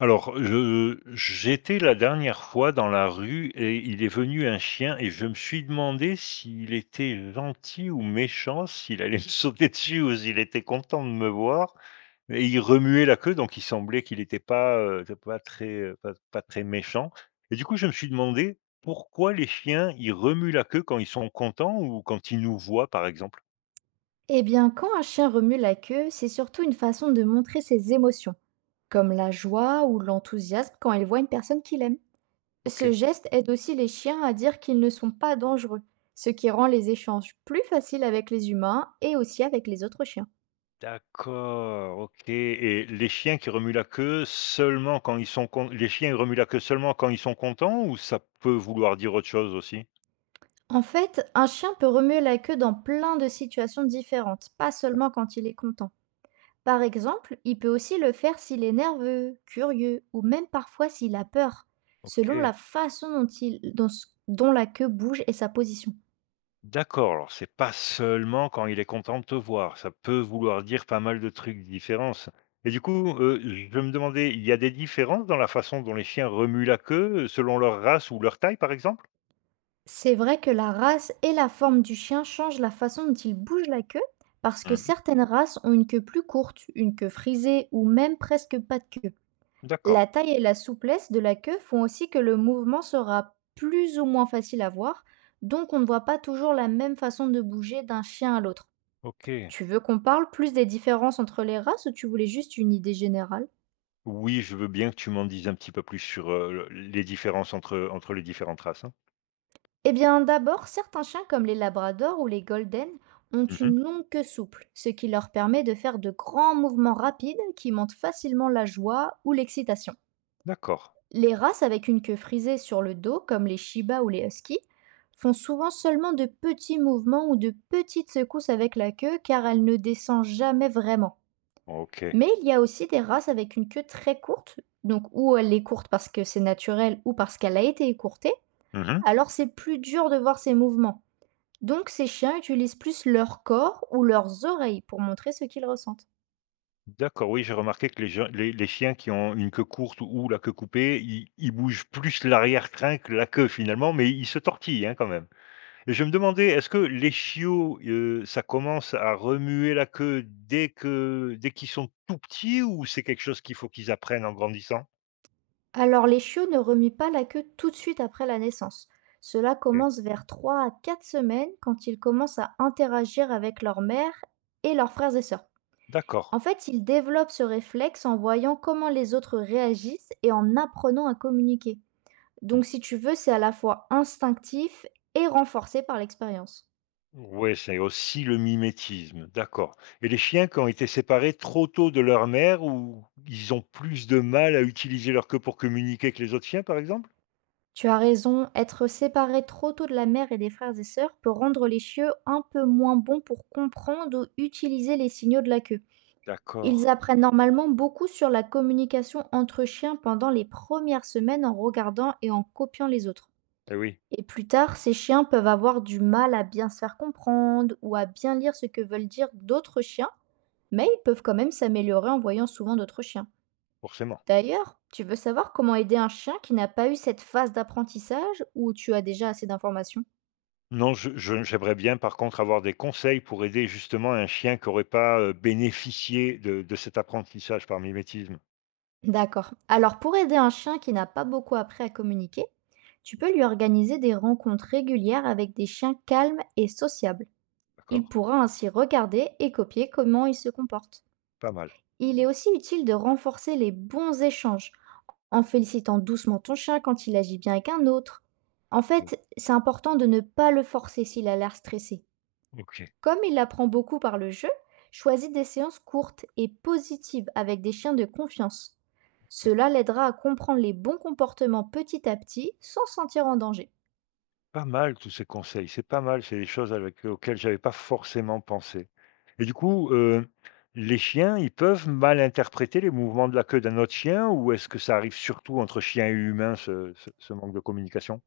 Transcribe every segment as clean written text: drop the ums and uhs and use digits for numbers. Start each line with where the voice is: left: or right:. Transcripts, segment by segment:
left: Alors, je j'étais la dernière fois dans la rue et il est venu un chien et je me suis demandé s'il était gentil ou méchant, s'il allait me sauter dessus ou s'il était content de me voir. Et il remuait la queue, donc il semblait qu'il n'était pas, pas très, pas très méchant. Et du coup, je me suis demandé pourquoi les chiens, ils remuent la queue quand ils sont contents ou quand ils nous voient, par exemple?
right: Eh bien, quand un chien remue la queue, c'est surtout une façon de montrer ses émotions, comme la joie ou l'enthousiasme quand il voit une personne qu'il aime. Ce
left: OK.
right: geste aide aussi les chiens à dire qu'ils ne sont pas dangereux, ce qui rend les échanges plus faciles avec les humains et aussi avec les autres chiens.
left: D'accord, OK, et les chiens qui remuent la queue seulement quand ils sont con les chiens, ils remuent la queue seulement quand ils sont contents ou ça peut vouloir dire autre chose aussi?
right: En fait, un chien peut remuer la queue dans plein de situations différentes, pas seulement quand il est content. Par exemple, il peut aussi le faire s'il est nerveux, curieux ou même parfois s'il a peur, selon
left: OK,
right: la façon dont, dont dont la queue bouge et sa position.
left: d'accord, alors c'est pas seulement quand il est content de te voir, ça peut vouloir dire pas mal de trucs différents ça. Et du coup, je me demandais, il y a des différences dans la façon dont les chiens remuent la queue, selon leur race ou leur taille, par exemple?
right: C'est vrai que la race et la forme du chien changent la façon dont il bouge la queue, parce que
left: Mmh.
right: certaines races ont une queue plus courte, une queue frisée ou même presque pas de queue.
left: D'accord.
right: La taille et la souplesse de la queue font aussi que le mouvement sera plus ou moins facile à voir, donc on ne voit pas toujours la même façon de bouger d'un chien à l'autre.
left: OK.
right: Tu veux qu'on parle plus des différences entre les races ou tu voulais juste une idée générale?
left: Oui, je veux bien que tu m'en dises un petit peu plus sur, le les différences entre, entre les différentes races, hein.
right: Eh bien, d'abord, certains chiens comme les labradors ou les golden ont
left: Mmh.
right: une longue queue souple, ce qui leur permet de faire de grands mouvements rapides qui montent facilement la joie ou l'excitation.
left: D'accord.
right: Les races avec une queue frisée sur le dos, comme les Shiba ou les Huskies, font souvent seulement de petits mouvements ou de petites secousses avec la queue car elle ne descend jamais vraiment.
left: OK.
right: Mais il y a aussi des races avec une queue très courte, donc ou elle est courte parce que c'est naturel ou parce qu'elle a été écourtée,
left: Mmh.
right: alors c'est plus dur de voir ses mouvements. Donc ces chiens utilisent plus leur corps ou leurs oreilles pour montrer ce qu'ils ressentent.
left: D'accord, oui, j'ai remarqué que les chiens qui ont une queue courte ou la queue coupée, ils bougent plus l'arrière-train que la queue finalement, mais ils se tortillent, hein, quand même. Et je me demandais, est-ce que les chiots, ça commence à remuer la queue dès qu'ils sont tout petits ou c'est quelque chose qu'il faut qu'ils apprennent en grandissant?
right: Alors les chiots ne remuent pas la queue tout de suite après la naissance. Cela
left: OK.
right: commence vers 3 à 4 semaines quand ils commencent à interagir avec leur mère et leurs frères et sœurs.
left: D'accord.
right: En fait, ils développent ce réflexe en voyant comment les autres réagissent et en apprenant à communiquer.
left: Mmh.
right: Donc si tu veux, c'est à la fois instinctif et renforcé par l'expérience.
left: Ouais, c'est aussi le mimétisme, d'accord. Et les chiens qui ont été séparés trop tôt de leur mère ou ils ont plus de mal à utiliser leur queue pour communiquer avec les autres chiens, par exemple?
right: Tu as raison, être séparé trop tôt de la mère et des frères et sœurs peut rendre les chiots un peu moins bons pour comprendre ou utiliser les signaux de la queue.
left: D'accord.
right: Ils apprennent normalement beaucoup sur la communication entre chiens pendant les premières semaines en regardant et en copiant les autres.
left: Eh oui,
right: Et plus tard, ces chiens peuvent avoir du mal à bien se faire comprendre ou à bien lire ce que veulent dire d'autres chiens, mais ils peuvent quand même s'améliorer en voyant souvent d'autres chiens.
left: forcément.
right: D'ailleurs, tu veux savoir comment aider un chien qui n'a pas eu cette phase d'apprentissage ou tu as déjà assez d'informations?
left: Non, j'aimerais bien, par contre, avoir des conseils pour aider justement un chien qui n'aurait pas bénéficié de cet apprentissage par mimétisme.
right: D'accord. Alors pour aider un chien qui n'a pas beaucoup appris à communiquer, tu peux lui organiser des rencontres régulières avec des chiens calmes et sociables. Il
left: D'accord?
right: pourra ainsi regarder et copier comment ils se comportent.
left: Pas mal.
right: Il est aussi utile de renforcer les bons échanges en félicitant doucement ton chien quand il agit bien avec un autre. En
left: Ok.
right: fait, c'est important de ne pas le forcer s'il a l'air stressé.
left: Ok.
right: Comme il apprend beaucoup par le jeu, choisis des séances courtes et positives avec des chiens de confiance. Cela l'aidera à comprendre les bons comportements petit à petit sans se sentir en danger.
left: Pas mal tous ces conseils, c'est pas mal, c'est des choses avec auxquelles j'avais pas forcément pensé. Et du coup, les chiens, ils peuvent mal interpréter les mouvements de la queue d'un autre chien ou est-ce que ça arrive surtout entre chiens et humains ce manque de communication?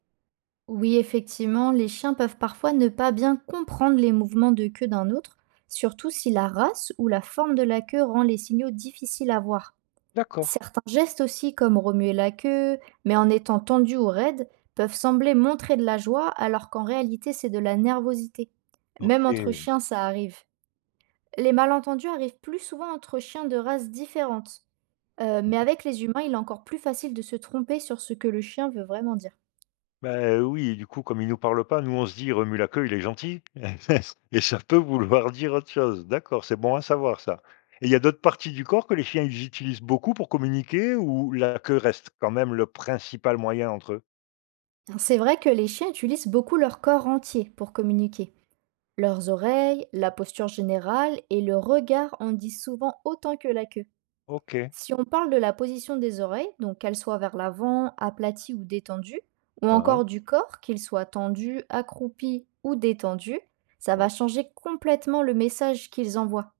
right: Oui, effectivement, les chiens peuvent parfois ne pas bien comprendre les mouvements de queue d'un autre, surtout si la race ou la forme de la queue rend les signaux difficiles à voir.
left: D'accord.
right: Certains gestes aussi, comme remuer la queue, mais en étant tendu ou raide, peuvent sembler montrer de la joie alors qu'en réalité c'est de la nervosité.
left: OK.
right: Même entre
left: Mmh.
right: chiens, ça arrive. Les malentendus arrivent plus souvent entre chiens de races différentes. Mais avec les humains, il est encore plus facile de se tromper sur ce que le chien veut vraiment dire.
left: Bah, oui et du coup, comme ils nous parlent pas, nous, on se dit: «Remue la queue, il est gentil» et ça peut vouloir dire autre chose. D'accord, c'est bon à savoir ça. Et il y a d'autres parties du corps que les chiens, ils utilisent beaucoup pour communiquer ou la queue reste quand même le principal moyen entre eux?
right: C'est vrai que les chiens utilisent beaucoup leur corps entier pour communiquer. Leurs oreilles, la posture générale et le regard en disent souvent autant que la queue.
left: OK. Hein,
right: Si on parle de la position des oreilles, donc qu'elles soient vers l'avant, aplaties ou détendues, ou
left: hein,
right: encore du corps, qu'il soit tendu, accroupi ou détendu, ça va
left: ouais.
right: changer complètement le message qu'ils envoient.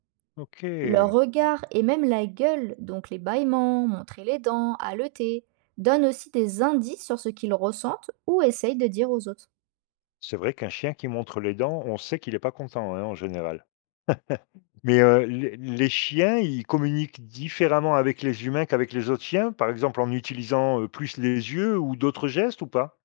right: Leur
left: OK.
right: regard et même la gueule, donc les bâillements, montrer les dents, haleter, donnent aussi des indices sur ce qu'ils ressentent ou essayent de dire aux autres.
left: C'est vrai qu'un chien qui montre les dents, on sait qu'il n'est pas content, hein, en général. Mais, les chiens, ils communiquent différemment avec les humains qu'avec les autres chiens? Par exemple, en utilisant, plus les yeux ou d'autres gestes ou pas?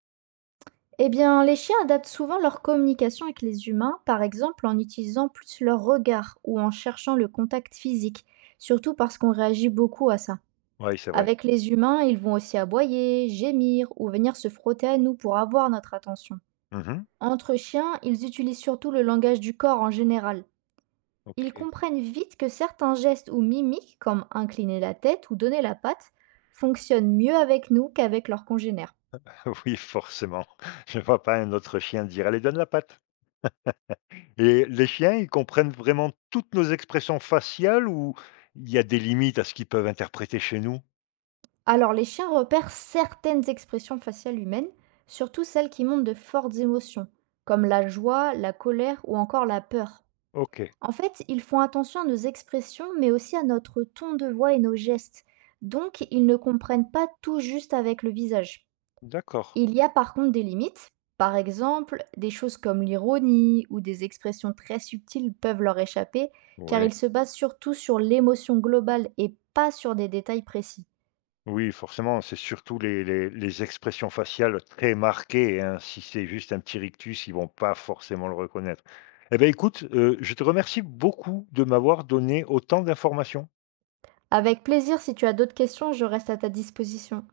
right: Eh bien, les chiens adaptent souvent leur communication avec les humains, par exemple en utilisant plus leur regard ou en cherchant le contact physique, surtout parce qu'on réagit beaucoup à ça.
left: Oui, c'est vrai.
right: Avec les humains, ils vont aussi aboyer, gémir ou venir se frotter à nous pour avoir notre attention.
left: Mmh.
right: Entre chiens, ils utilisent surtout le langage du corps en général. Ils
left: OK.
right: comprennent vite que certains gestes ou mimiques, comme incliner la tête ou donner la patte, fonctionnent mieux avec nous qu'avec leurs congénères.
left: Oui, forcément. Je ne vois pas un autre chien dire: «Allez, donne la patte». Et les chiens, ils comprennent vraiment toutes nos expressions faciales ou il y a des limites à ce qu'ils peuvent interpréter chez nous?
right: Alors, les chiens repèrent certaines expressions faciales humaines, surtout celles qui montrent de fortes émotions, comme la joie, la colère ou encore la peur.
left: OK,
right: En fait, ils font attention à nos expressions, mais aussi à notre ton de voix et nos gestes. Donc, ils ne comprennent pas tout juste avec le visage.
left: d'accord.
right: Il y a par contre des limites. Par exemple, des choses comme l'ironie ou des expressions très subtiles peuvent leur échapper, car
left: Oui.
right: ils se basent surtout sur l'émotion globale et pas sur des détails précis.
left: Oui, forcément, c'est surtout les expressions faciales très marquées, hein. Si c'est juste un petit rictus, ils vont pas forcément le reconnaître. Eh bien, écoute, je te remercie beaucoup de m'avoir donné autant d'informations.
right: Avec plaisir, si tu as d'autres questions, je reste à ta disposition.